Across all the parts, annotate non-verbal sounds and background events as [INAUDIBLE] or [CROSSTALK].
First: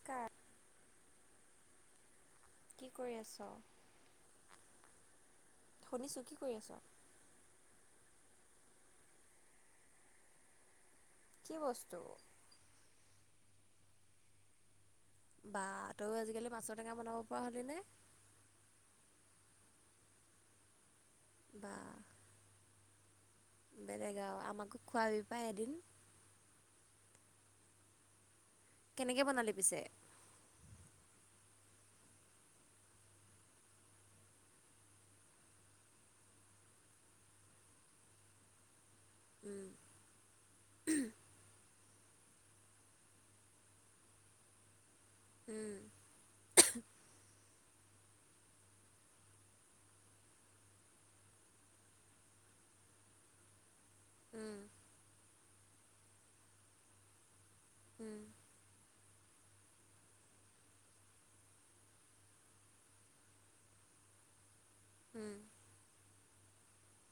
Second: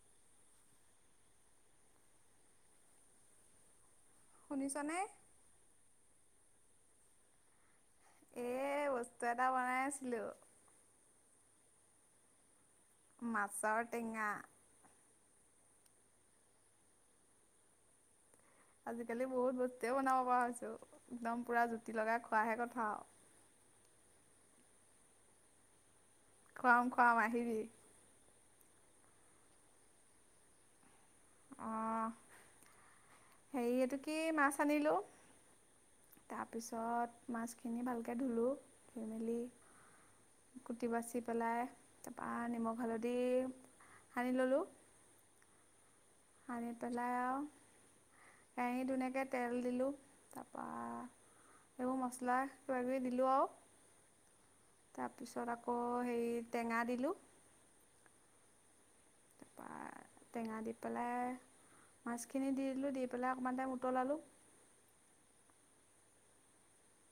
Scar কি কৰি আছ'? শুনিছ নে? শুনিছোঁ, কি কৰি আছ'? এ বস্তু এটা বনাই আছিলোঁ। কি বস্তু? মাছৰ টেঙা। বা তয়ো আজিকালি মাছৰ টেঙা বনাব পৰা হ'লি নে? আজিকালি বহুত বস্তুৱে বনাব পৰা হৈছো। একদম পুৰা বা জুতি লগাই খোৱাহে কথা আৰু। বেলেগ আৰু, আমাকো খোৱাবি পাই এদিন। খুৱাম-খুৱাম আহিবি। কেনেকে বনালি পিছে? অ হেৰি এইটো কি মাছ আনিলোঁ তাৰপিছত মাছখিনি ভালকে ধুলো ধুই মেলি উম কুটি-বাচি পেলাই তাৰপা নিমখ, হালধি সানি ললোঁ। উম। সনি পেলাই আৰু কেৰাহীত ধুনীয়াকে তেল দিলোঁ, তাৰপৰা এইবোৰ মছলা কিবা-কিবি দিলো আৰু উম তাৰপিছত আকৌ হেৰি টেঙা দিলো। উম। আ টেঙা দি পেলাই মাছখিনি দি দিলোঁ দি পেলাই অকণমান টাইম উতলালোঁ। উম।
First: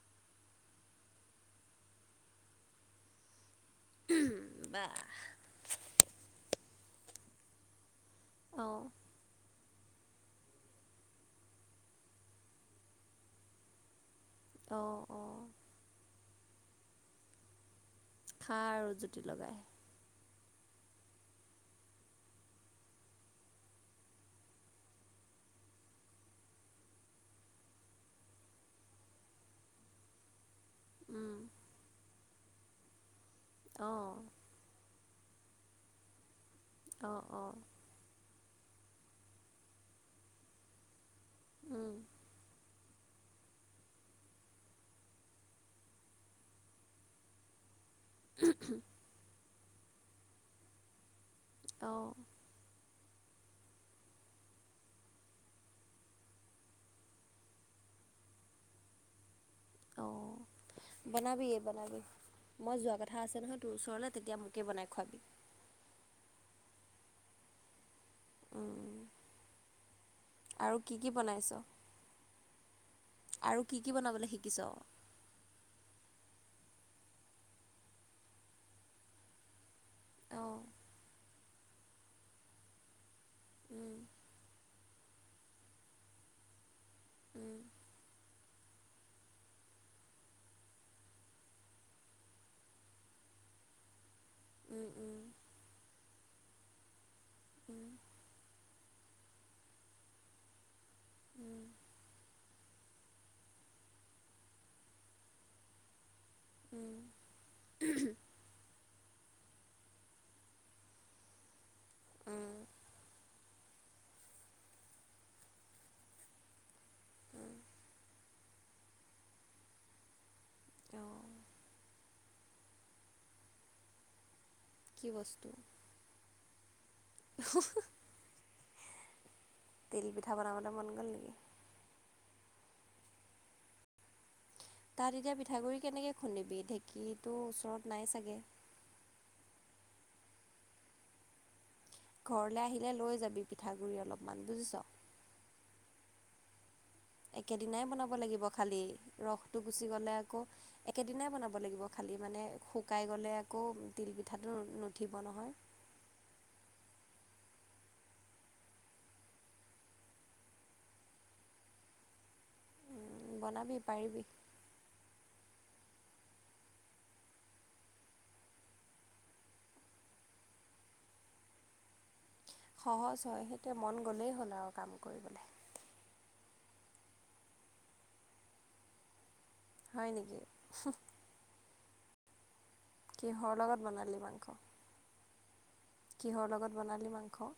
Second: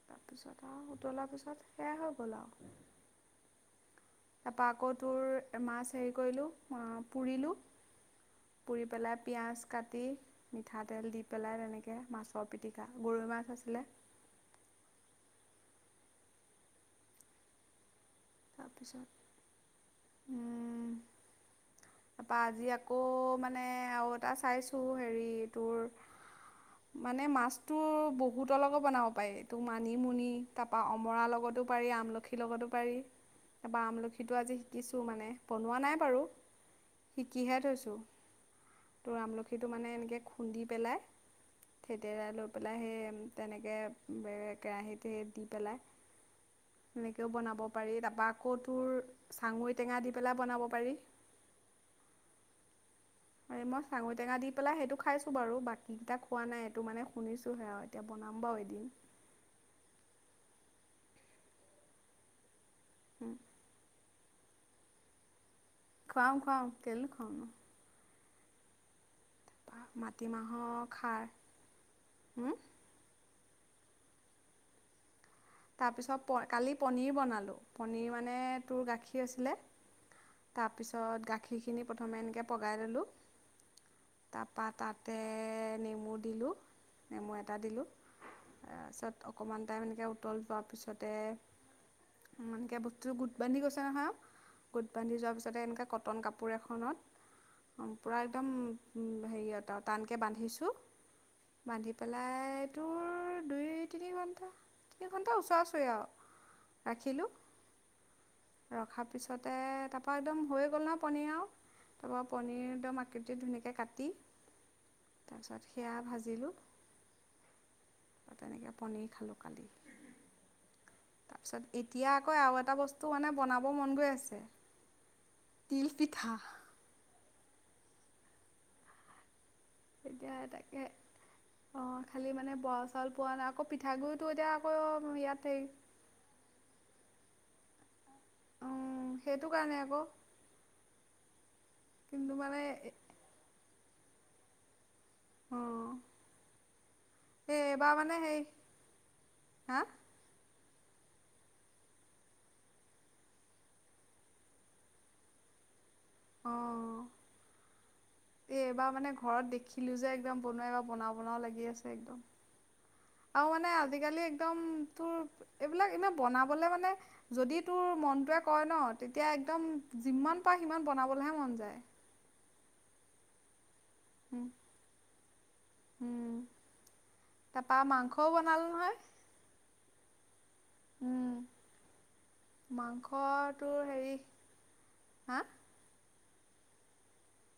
তাৰপিছত আৰু উতলাৰ পিছত সেয়া হৈ গ'ল আৰু। তাৰপা উম আকৌ বাহ তোৰ মাছ হেৰি কৰিলোঁ অ পুৰিলোঁ। অঁ পুৰি পেলাই পিঁয়াজ কাটি মিঠাতেল দি পেলাই তেনেকে মাছৰ পিটিকা, গৰৈ মাছ আছিলে। অ। খা আৰু জুতি লগাই। উম। তাৰপা আজি আকৌ মানে আৰু এটা চাইছোঁ হেৰি তোৰ মানে মাছটো বহুতৰ লগত বনাব পাৰি এইটো মানিমুনি তাৰপা অমৰা উম লগতো পাৰি, আমলখিৰ লগতো পাৰি। তাৰপা অঁ আমলখিটো আজি শিকিছোঁ মানে বনোৱা নাই বাৰু, অঁ অঁ শিকিহে থৈছোঁ। তোৰ আমলখিটো মানে এনেকে খুন্দি পেলাই উম থেদেৰাই লৈ পে লাই সেই তেনেকে কেৰাহীত সেই দি পেলাই সেনেকেও বনাব পাৰি। তাৰপা আকৌ তোৰ চাঙৈ টেঙা দি পেলাই বনাব পাৰি। অ। আৰে মই চাঙৈ টেঙা দি পেলাই সেইটো খাইছোঁ বাৰু বাকীকেইটা খোৱা নাই এইটো মানে শুনিছোঁহে আও এতিয়া বনাম বাৰু এদিন। অ', বনাবি, বনাবি মই যোৱা কথা আছে নহয় তোৰ ওচৰলে। তেতিয়া মোকেই বনাই খোৱাবি। খোৱাম, খোৱাম কেলে নোখোৱাম নো? উম। তাৰপৰা আৰু মাটিমাহৰ কি কি খাৰ, বনাইছ উম! আৰু কি, কি বনাবলে শিকিছ? তাৰপিছত কালি পনীৰ বনালোঁ। পনীৰ মানে তোৰ গাখীৰ আছিলে! অ'। তাৰপিছত গাখীৰখিনি প্ৰথমে এনেকে পগাই ল'লো। উম, তাৰপা তাতে নেমু দিলোঁ। নেমু এটা উম, দিলোঁ, তাৰপিছত অকণমান টাইম এনেকে উতল পোৱাৰ পিছতে অকমানকে বস্তুটো গোট বান্ধি গৈছে নহয় আৰু! উম, গোট বান্ধি যোৱাৰ উম, পিছতে এনেকে কটন কাপোৰ এখনত উম, উম, পুৰা একদম উম, হেৰিয়ত টানকে বান্ধিছোঁ উম, বান্ধি পেলাই তোৰ দুই তিনি ঘণ্টা তিনি ঘণ্টা ওচৰা ওচৰি আৰু উম, ৰাখিলোঁ। [INAUDIBLE] ৰখাৰ পিছতে তাৰপা একদম হৈ গ'ল নহয় পনীৰ আৰু। তাৰপা পনীৰ একদম আঁক ধুনীয়াকৈ কাটি, তাৰপিছত সেয়া ভাজিলোঁ। [INAUDIBLE] তেনেকে পনীৰ খালোঁ কালি। অ'। তাৰপিছত এতিয়া আকৌ আৰু এটা বস্তু মানে বনাব মন গৈ আছে। কি বস্তু? তিল পিঠা। [INAUDIBLE] তেল পিঠা এতিয়া বনাবলৈ তাকে মন গ'ল নেকি? অ', খালি মানে বৰা চাউল পোৱা নাই। আকৌ পিঠাগুড়িটো এতিয়া তাত আকৌ এতিয়া ইয়াতেই পিঠাগুড়ি কেনেকৈ খুন্দিবি, ঢেঁকীতো ওচৰত নাই চাগে! উম, সেইটোকাৰণে আকৌ। কিন্তু ঘৰলে মানে আহিলে লৈ যাবি পিঠাগুৰি অলপমান বুজিছ! অঁ এই একেদিনাই এইবাৰ বনাব মানে সেই লাগিব খালি, ৰসটো হা গুচি গ'লে আকৌ একেদিনাই বনাব লাগিব খালী, মানে শুকাই গ'লে আকৌ তিলপিঠাটো নুঠিব নহয়। অ'। এইবাৰ মানে ঘৰত দেখিলোঁ যে একদম বনোৱা, এইবাৰ বনাওঁ, বনাওঁ লাগি আছে একদম। আৰু মানে বনাবি পাৰিবি। আজিকালি একদম তোৰ এইবিলাক এনে বনাবলে মানে যদি তোৰ মনটোৱে কয় ন' তেতিয়া একদম যিমান পায় সিমান বনাবলৈহে মন যায়। সহজ হয়, সেইটোৱে মন গ'লেই উম হ'ল আৰু কাম কৰিবলে। উম, তাৰাপা মাংসও বনালোঁ নহয়। হয়, নেকি! উম, মাংস। কিহৰ তোৰ লগত হেৰি বনালি মাংস? হা! কিহৰ লগত বনালি মাংস?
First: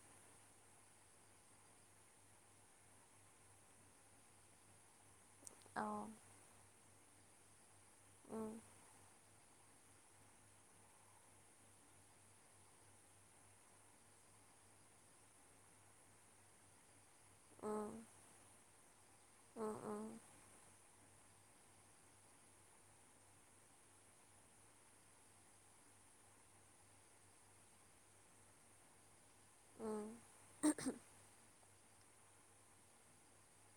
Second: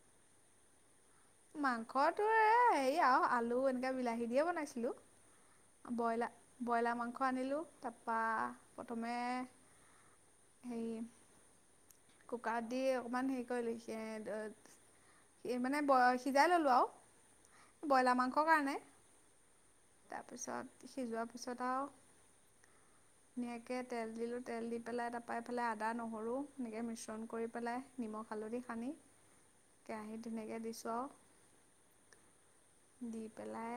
মাংস তোৰ এ, হেৰি আৰু আলু এনেকে বিলাহী দিয়ে বনাইছিলোঁ, অঁ ব্ৰইলা। ব্ৰইলাৰ মাংস আনিলোঁ তাপা উম প্ৰথমে হেৰি কুকাৰত দি অকমান হেৰি কৰি এই মানে ব সিজাই ল'লোঁ উম আৰু ব্ৰইলাৰ মাংসৰ কাৰণে উম উম তাৰপিছত সিজোৱাৰ পিছত আও ধুনীয়াকে তেল দিলোঁ, তেল দি পেলাই তাপা এইফালে আদা নহৰু। এনেকে মিশ্ৰণ কৰি পেলাই নিমখ হালধি সানি উম কেৰাহীত ধুনীয়াকে দিছোঁ আও দি পেলাই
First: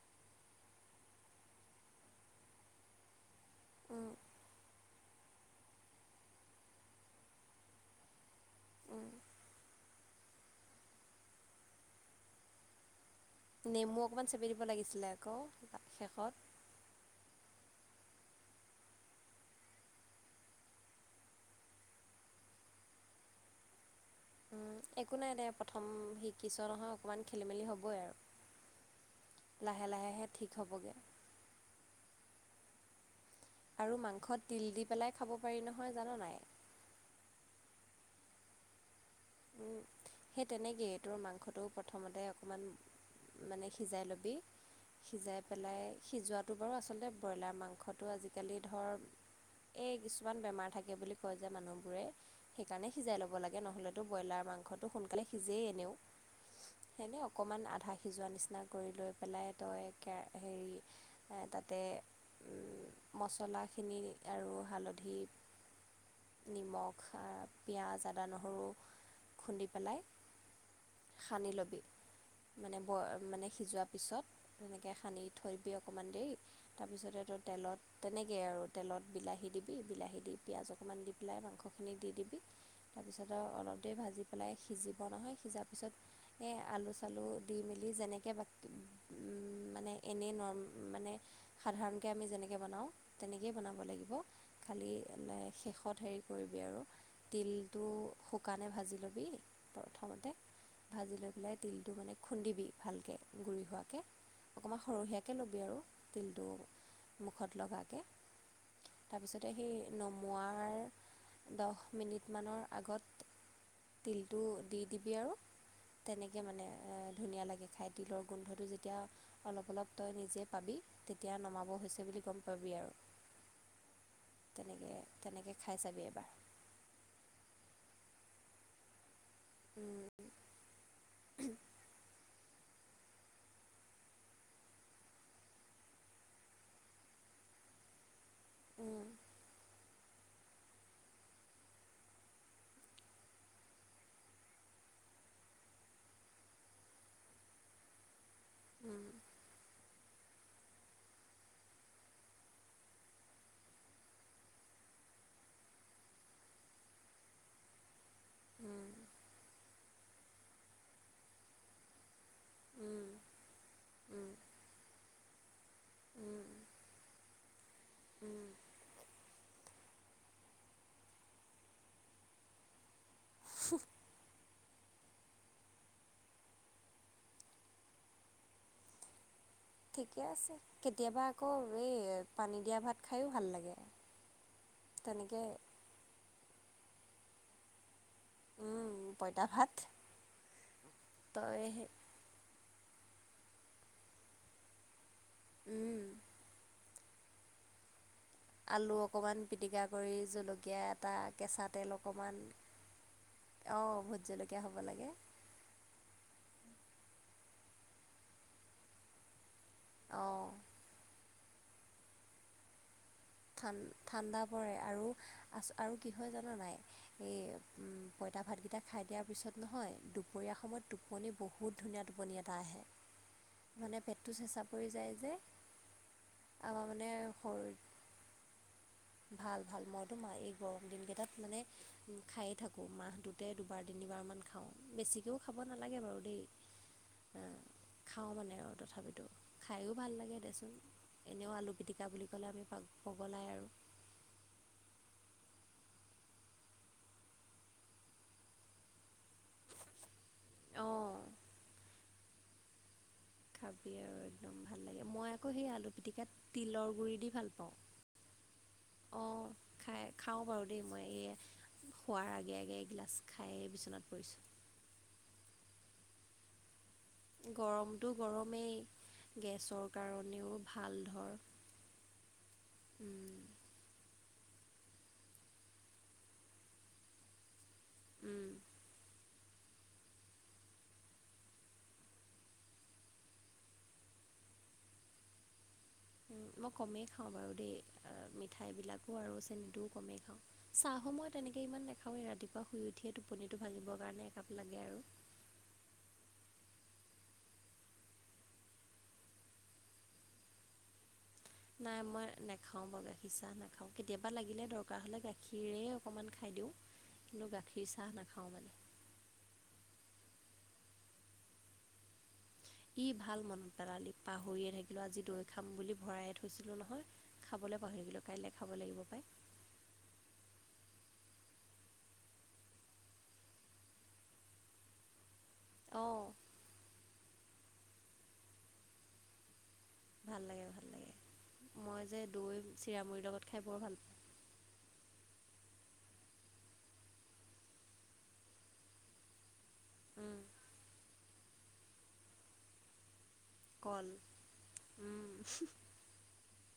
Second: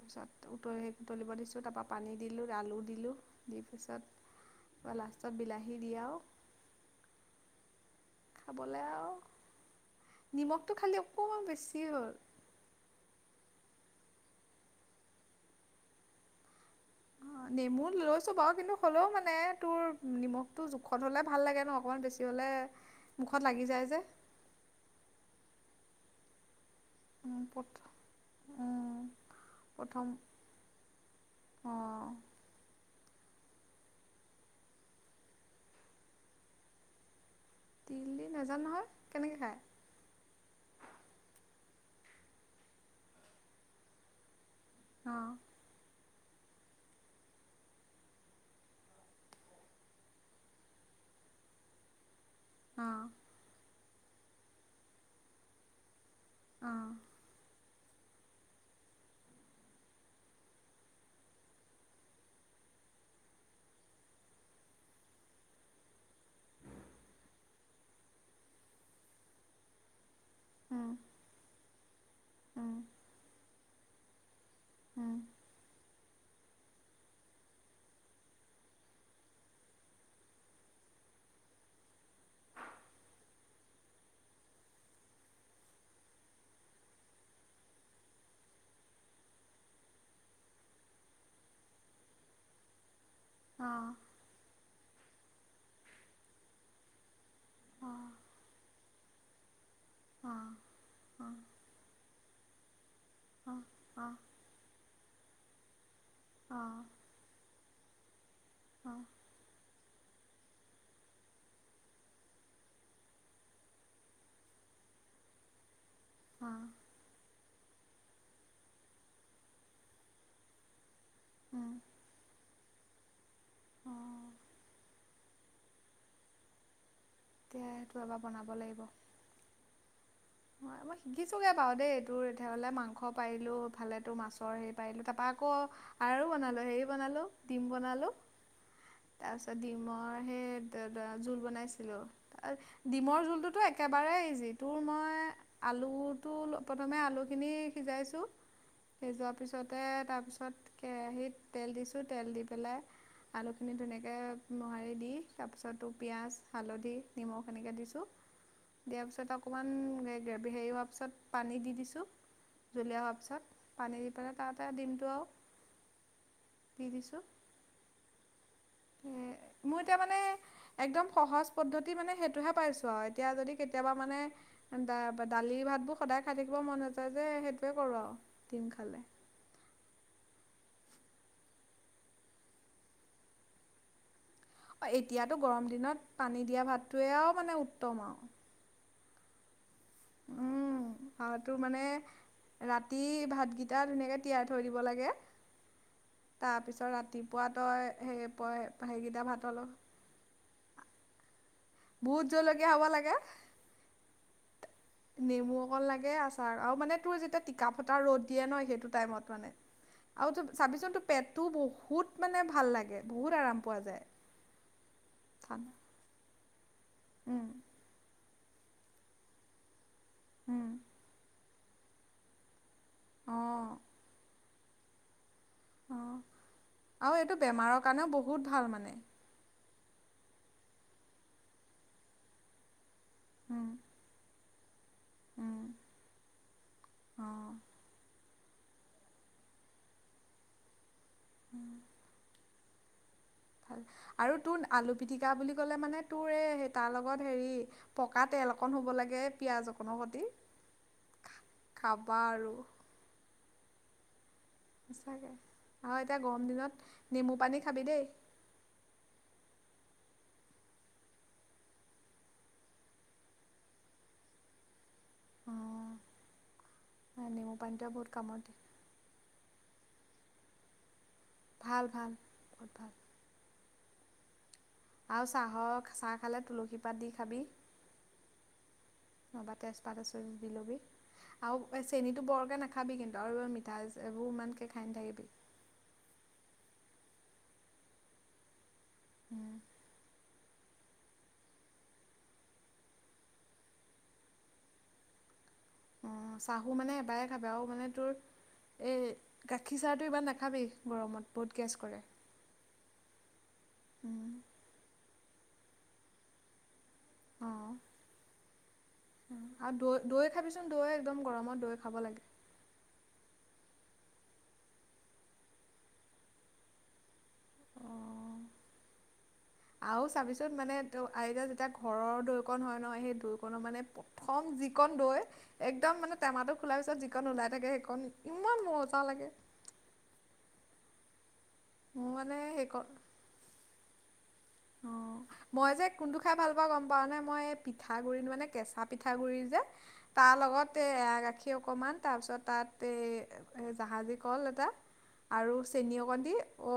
তাৰপিছত উতল উতলিব দিছোঁ, তাপা পানী দিলোঁ, আলু দিলোঁ, দি উম পিছত তাপা লাষ্টত বিলাহি দি আও খাবলে উম আও, নিমখটো খালি অকমান বেছি হ'ল। নেমু অকণমান চেপি দিব লাগিছিলে আকৌ শেষত। অ নেমু লৈছো বাৰু কিন্তু হ'লেও মানে তোৰ নিমখটো জোখত হলে ভাল লাগে ন, অকনমান বেছি বলে মুখত লাগি যায় যে। উম, একো নাই দে, প্ৰথম শিকিছ নহয়। অকণমান উম, খেলি মেলি প্ৰথ হ'বই আৰু, উম, লাহে লাহেহে ঠিক হ'বগে। অ'। আৰু মাংসত তিল দি পেলাই খাব পাৰি নহয় জান নাই? তিল দি নাজানো নহয়। কেনেকে খায়? সেই তেনেকে, তোৰ মাংসটো প্ৰথমতে অকণমান মানে সিজাই ল'বি, অঁ সিজাই পেলাই। সিজোৱাটো বাৰু আচলতে ব্ৰইলাৰ মাংসটো আজিকালি ধৰ এই কিছুমান বেমাৰ থাকে বুলি কয় যে মানুহবোৰে। সেইকাৰণে অঁ সিজাই ল'ব লাগে, নহ'লেতো ব্ৰইলাৰ মাংসটো সোনকালে সিজেই এনেও। অঁ এনে অকণমান আধা সিজোৱা নিচিনা কৰি লৈ পেলাই তই কে হেৰি তাতে মছলাখিনি আৰু হালধি নিমখ, পিঁয়াজ, আদা, নহৰু। খুন্দি পেলাই, অঁ খানি লবি মানে ব সিজোৱাৰ পিছত তেনেকে সানি থৈ দিবি অকণমান দেৰি, তাৰপিছতে তোৰ তেলত তেনেকেই আৰু তেলত বিলাহী দিবি, বিলাহী দি পিঁয়াজ অকণমান দি পেলাই মাংসখিনি দি দিবি। তাৰপিছত আৰু অলপ দেৰি ভাজি পেলাই সিজিব নহয়, সিজাৰ পিছত সেই আলু চালু দি মেলি যেনেকে বাকী উম, মানে এনেই ন মানে সাধাৰণকে আমি যেনেকে বনাওঁ, তেনেকেই বনাব লাগিব। খালি শেষত হেৰি কৰিবি আৰু। তিলটো শুকানে ভাজি ল'বি প্ৰথমতে, ভাজি লৈ পেলাই তিলটো মানে খুন্দিবি ভালকে গুৰি হোৱাকে, অকণমান সৰহীয়াকৈ ল'বি আৰু। তিলটো অঁ মুখত লগাকে। তাৰপিছতে সেই নমোৱাৰ দহ মিনিটমানৰ আগত তিলটো দি দিবি আৰু, তেনেকে মানে ধুনীয়া লাগে খায়। তিলৰ গোন্ধটো যেতিয়া অলপ অলপ তই নিজে পাবি। তেতিয়া নমাব হৈছে বুলি গম পাবি আৰু। তেনেকে, তেনেকে খায় চাবি এবাৰ। তিয়া হেতু এবাৰ বনাব লাগিব। উম। হয় মই শিকিছোঁগৈ বাৰু দেই এই তোৰ এতিয়া হলে মাংস পাৰিলোঁ, ইফালে তোৰ মাছৰ হেৰি পাৰিলোঁ, তাৰপৰা আকৌ আৰু বনালো হেৰি বনালো ডিম বনালো, উম তাৰপিছত ডিমৰ সেই- তে তে জোল বনাইছিলো, ডিমৰ জোলটোতো একেবাৰে ইজি, তোৰ মই- আলুটো প্ৰথমে আলুখিনি সিজাইছোঁ, উম সিজোৱাৰ পিছত- তাতে তাৰপিছত কেৰাহীত তেল দিছোঁ তেল দি পেলাই- আলুখিনি ধুনীয়াকৈ মোহাৰি দি তাৰপিছ তো পিঁয়াজ, হালধি, নিমখ এনেকে দিছোঁ- উম দিয়াৰ পিছত অকমান গ্ৰে হেৰি হোৱাৰ পিছত পানী দি দিছোঁ- উম জুলিয়া হোৱাৰ পিছত, পানী দি উম পেলাই তাতে ডিমটো আৰু উম দি দিছোঁ। উম' এ মোৰ এতিয়া মানে একদম সহজ পদ্ধতি মানে সেইটোহে পাইছো আও। এতিয়া যদি কেতিয়াবা মানে- দালি ভাতবোৰ সদায় খাই থাকিব মন নাযায় যে সেইটোৱে কৰোঁ আৰু ডিম খালে। ঠিকে আছে। কেতিয়াবা আকৌ এই পানী দিয়া ভাত খায়ো ভাল লাগে। এতিয়াতো তেনেকে গৰম দিনত পানী দিয়া ভাতটোৱে আও মানে উত্তম আও। উম' পঁইতা ভাত- উম' অঁ' তো তই মানে ৰাতি ভাত গিটা ধুনীয়াকে তিয়াই থৈ দিব লাগে- উম, তাৰপিছত ৰাতিপুৱা তই, হেই পয় সেইগিটা ভাতৰ লগত- গৰী জলকীয়া এটা, কেঁচা তেল ভোট অকমান- জলকীয়া হ'ব লাগে। অঁ' ভোট জলকীয়া হ'ব লাগে। নেমু অকন লাগে, আচাৰ আৰু মানে তোৰ যেতিয়া টিকা ফটা ৰ'দ দিয়ে ন, সেইটো টাইমত মানে- আৰু অঁ তো চাবিচোন তোৰ পেটটো বহুত মানে ভাল লাগে। বহুত আৰাম ঠান পোৱা যায় ঠাণ্ডা পৰে, আৰু আছ ঠাণ্ডা আৰু কি হয় জানা নাই? উম এই- পইতা ভাতকেইটা খাই দিয়াৰ পিছত নহয়, দুপৰীয়া উম সময়ত টো- টোপনি, বহুত ধুনীয়া টোপনি এটা আহে, অঁ মানে পেটটো চেঁচা পৰি যায় যে। অঁ' আমাৰ মানে আৰু এইটো শৰীৰ বেমাৰৰ কাৰণেও বহুত ভাল মানে। ভাল ভাল, মইতো মা এই গৰম দিনকেইটাত মানে খায়ে থাকোঁ, মাহটোতে উম দুবাৰ- তিনিবাৰমান খাওঁ, বেছিকেও উম খাব নালাগে বাৰু দেই। অঁ খাওঁ মানে আৰু তথাপিতো, খায়ো ভাল লাগে দেচোন, এনেও আলু পিটিকা বুলি ক'লে আমি পাগ- পগলায় আৰু। ভাল আৰু তোৰ আলু পিটিকা বুলি ক'লে মানে, তোৰ তাৰ লগত হেৰি- পকা তেল অকণ হ'ব লাগে, পিঁয়াজ অকনৰ সতি, অঁ খাবা আৰু। খাবি আৰু। একদম ভাল লাগে সচাকে, মই আকৌ সেই আলু আৰু এতিয়া পিটিকাত গৰম দিনত তিলৰ গুড়ি দি নেমু ভাল পানী পাওঁ খাবি দেই। অঁ খাই, খাওঁ বাৰু দেই মই এইয়া শুৱাৰ আগে আগে এগিলাচ খাইয়ে বিচনাত পৰিছোঁ। অঁ' নেমু পানীটোৱে বহুত গৰমটো কামত দিয়ে গৰমেই, গেছৰ কাৰণেও ভাল ধৰ। ভাল ভাল, বহুত ভাল। আৰু চাহৰ, চাহ খালে তুলসী পাত দি খাবি। উম' নহ'বা, তেজপাত আছে যদি দি ল'বি। আৰু এ চেনীটো বৰকে নাখাবি কিন্তু, আৰু এই মিঠা এইবোৰ ইমানকে খাই নাথাকিবি। উম' মই কমেই খাওঁ বাৰু দেই, আ মিঠা এইবিলাকো আৰু চেনিটোও কমেই খাওঁ। চাহো মই তেনেকে ইমান নাখাঁৱেই, ৰাতিপুৱা শুই উঠিয়ে টোপনিটো ভাঙিবৰ কাৰণে একাপ লাগে আৰু। অঁ' চাহো মানে এবাৰে খাবা আৰু মানে তোৰ- এই গাখীৰ চাহটো ইমান নাখাবি গৰমত। বহুত গেছ কৰে নাই মই নাখাও বাৰু গাখীৰ চাহ নাখাওঁ কেতিয়াবা লাগিলে দৰ কাৰ হ'লে গাখীৰেই অকণমান খাই দিওঁ কিন্তু অঁ গাখীৰ চাহ নাখাওঁ মানে। আৰু দৈ দৈ খাবিচোন দৈ একদম গৰমত দৈ খাব লাগে। কি ভাল মনত পেলালি, পাহৰিয়ে থাকিলো আজি দৈ খাম বুলি ভৰায়ে থৈছিলো নহয়। খাবলৈ পাহৰি গলোঁ, অঁ কাইলৈ খাব লাগিব পায়। আৰু চাবিচোন মানে তো আজিটো যেতিয়া ঘৰৰ দৈকণ হয় নহয় সেই দৈ কণো মানে থন যিকণ দৈ। একদম মানে অঁ টেমাটো খোলাৰ পিছত যিকন ওলাই থাকে সেইকণ ইমান মজা লাগে। ভাল লাগে, ভাল লাগে, মই মোৰ যে মানে দৈ সেইকণ চিৰা মুৰি লগত খাই বৰ ভাল অ। মই যে কোনটো খাই ভাল পাওঁ গম পাওঁ নে, মই পিঠাগুৰি মানে কেঁচা পিঠাগুৰি যে তাৰ উম লগত এই গাখীৰ অকমান তাৰ পিছত তাত এ জাহাজী কল এটা উম আৰু চেনী অকন দি, অ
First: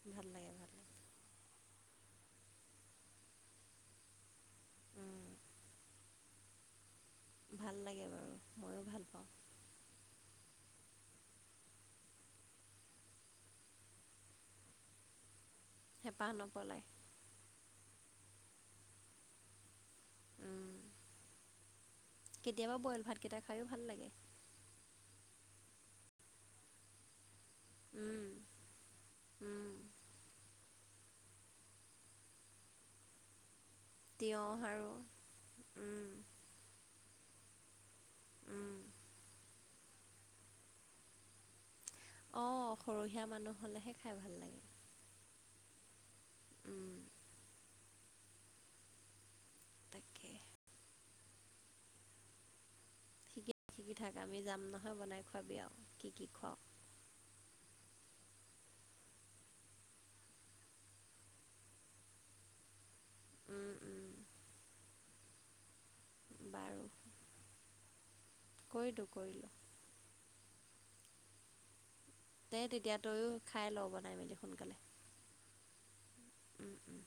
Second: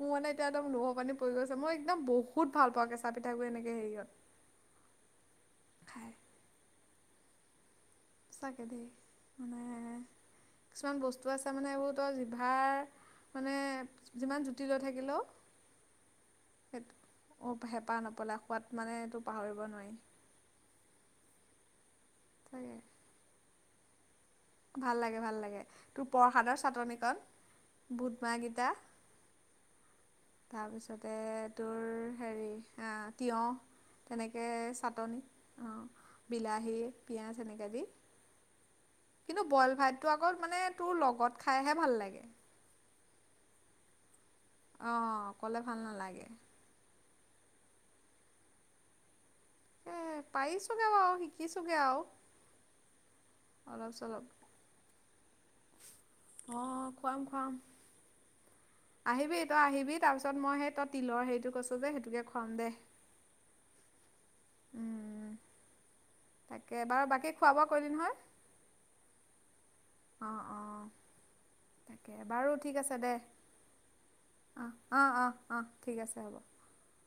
মোৰ ভাল মানে এতিয়া লাগে একদম ভাল লাগে লোভৰ পানী পৰি গৈছে, মই একদম বহুত ভাল পাওঁ কেচা পিঠাগুৰি এনেকে হেৰিয়ত। উম। খায়। ভাল লাগে বা সঁচাকে দেই। মানে কিছুমান বস্তু আছে মানে এইবোৰ তই জিভাৰ। মানে যিমান জুতি লৈ থাকিলেও হেঁপাহ নপলায়। অ হেঁপাহ নপলাই সোৱাদ মানে ইটো পাহৰিব নোৱাৰি। উম, সঁচাকে কেতিয়াবা বইল ভাতকেইটা খায়ো ভাল লাগে। ভাল লাগে ভাল লাগে তোৰ প্ৰসাদৰ চাটনিকন। বুত উম, মাহ গীটা। উম, তাৰপিছতে তোৰ হেৰি আ তিয়হ। তেনেকে তিয়ঁহ আৰু চাটনি অঁ উম, বিলাহী পিঁয়াজ এনেকৈ দি। উম, কিন্তু বইল ভাত টো আগত মানে তোৰ লগত খাইহে ভাল লাগে। অঁ সৰহীয়া মানুহ হ'লেহে খাই ভাল লাগে। অঁ অকলে ভাল নালাগে। উম, এ তাকে পাইছোগে বা শিকিছোগে আও। শিকি শিকি থাক আমি যাম নহয় বনাই খোৱাবি আৰু কি কি খোৱাওঁ। অ', খুৱাম খুৱাম। আহিবি তই আহিবি তাৰপিছত মই সেই তই তিলৰ হেৰিটো কৈছ যে সেইটোকে খুৱাম দে। উম, উম, উম, তাকে, বাৰু বাকী খোৱা বোৱা কৰিলি নহয়? কৰি দু কৰিলোঁ। অঁ অঁ তাকে, বাৰু দে ঠিক আছে তেতিয়া দে। তয়ো খাই ল বনাই মেলি অঁ। সোনকালে অ অ অ ঠিক আছে হ'ব। উম উম।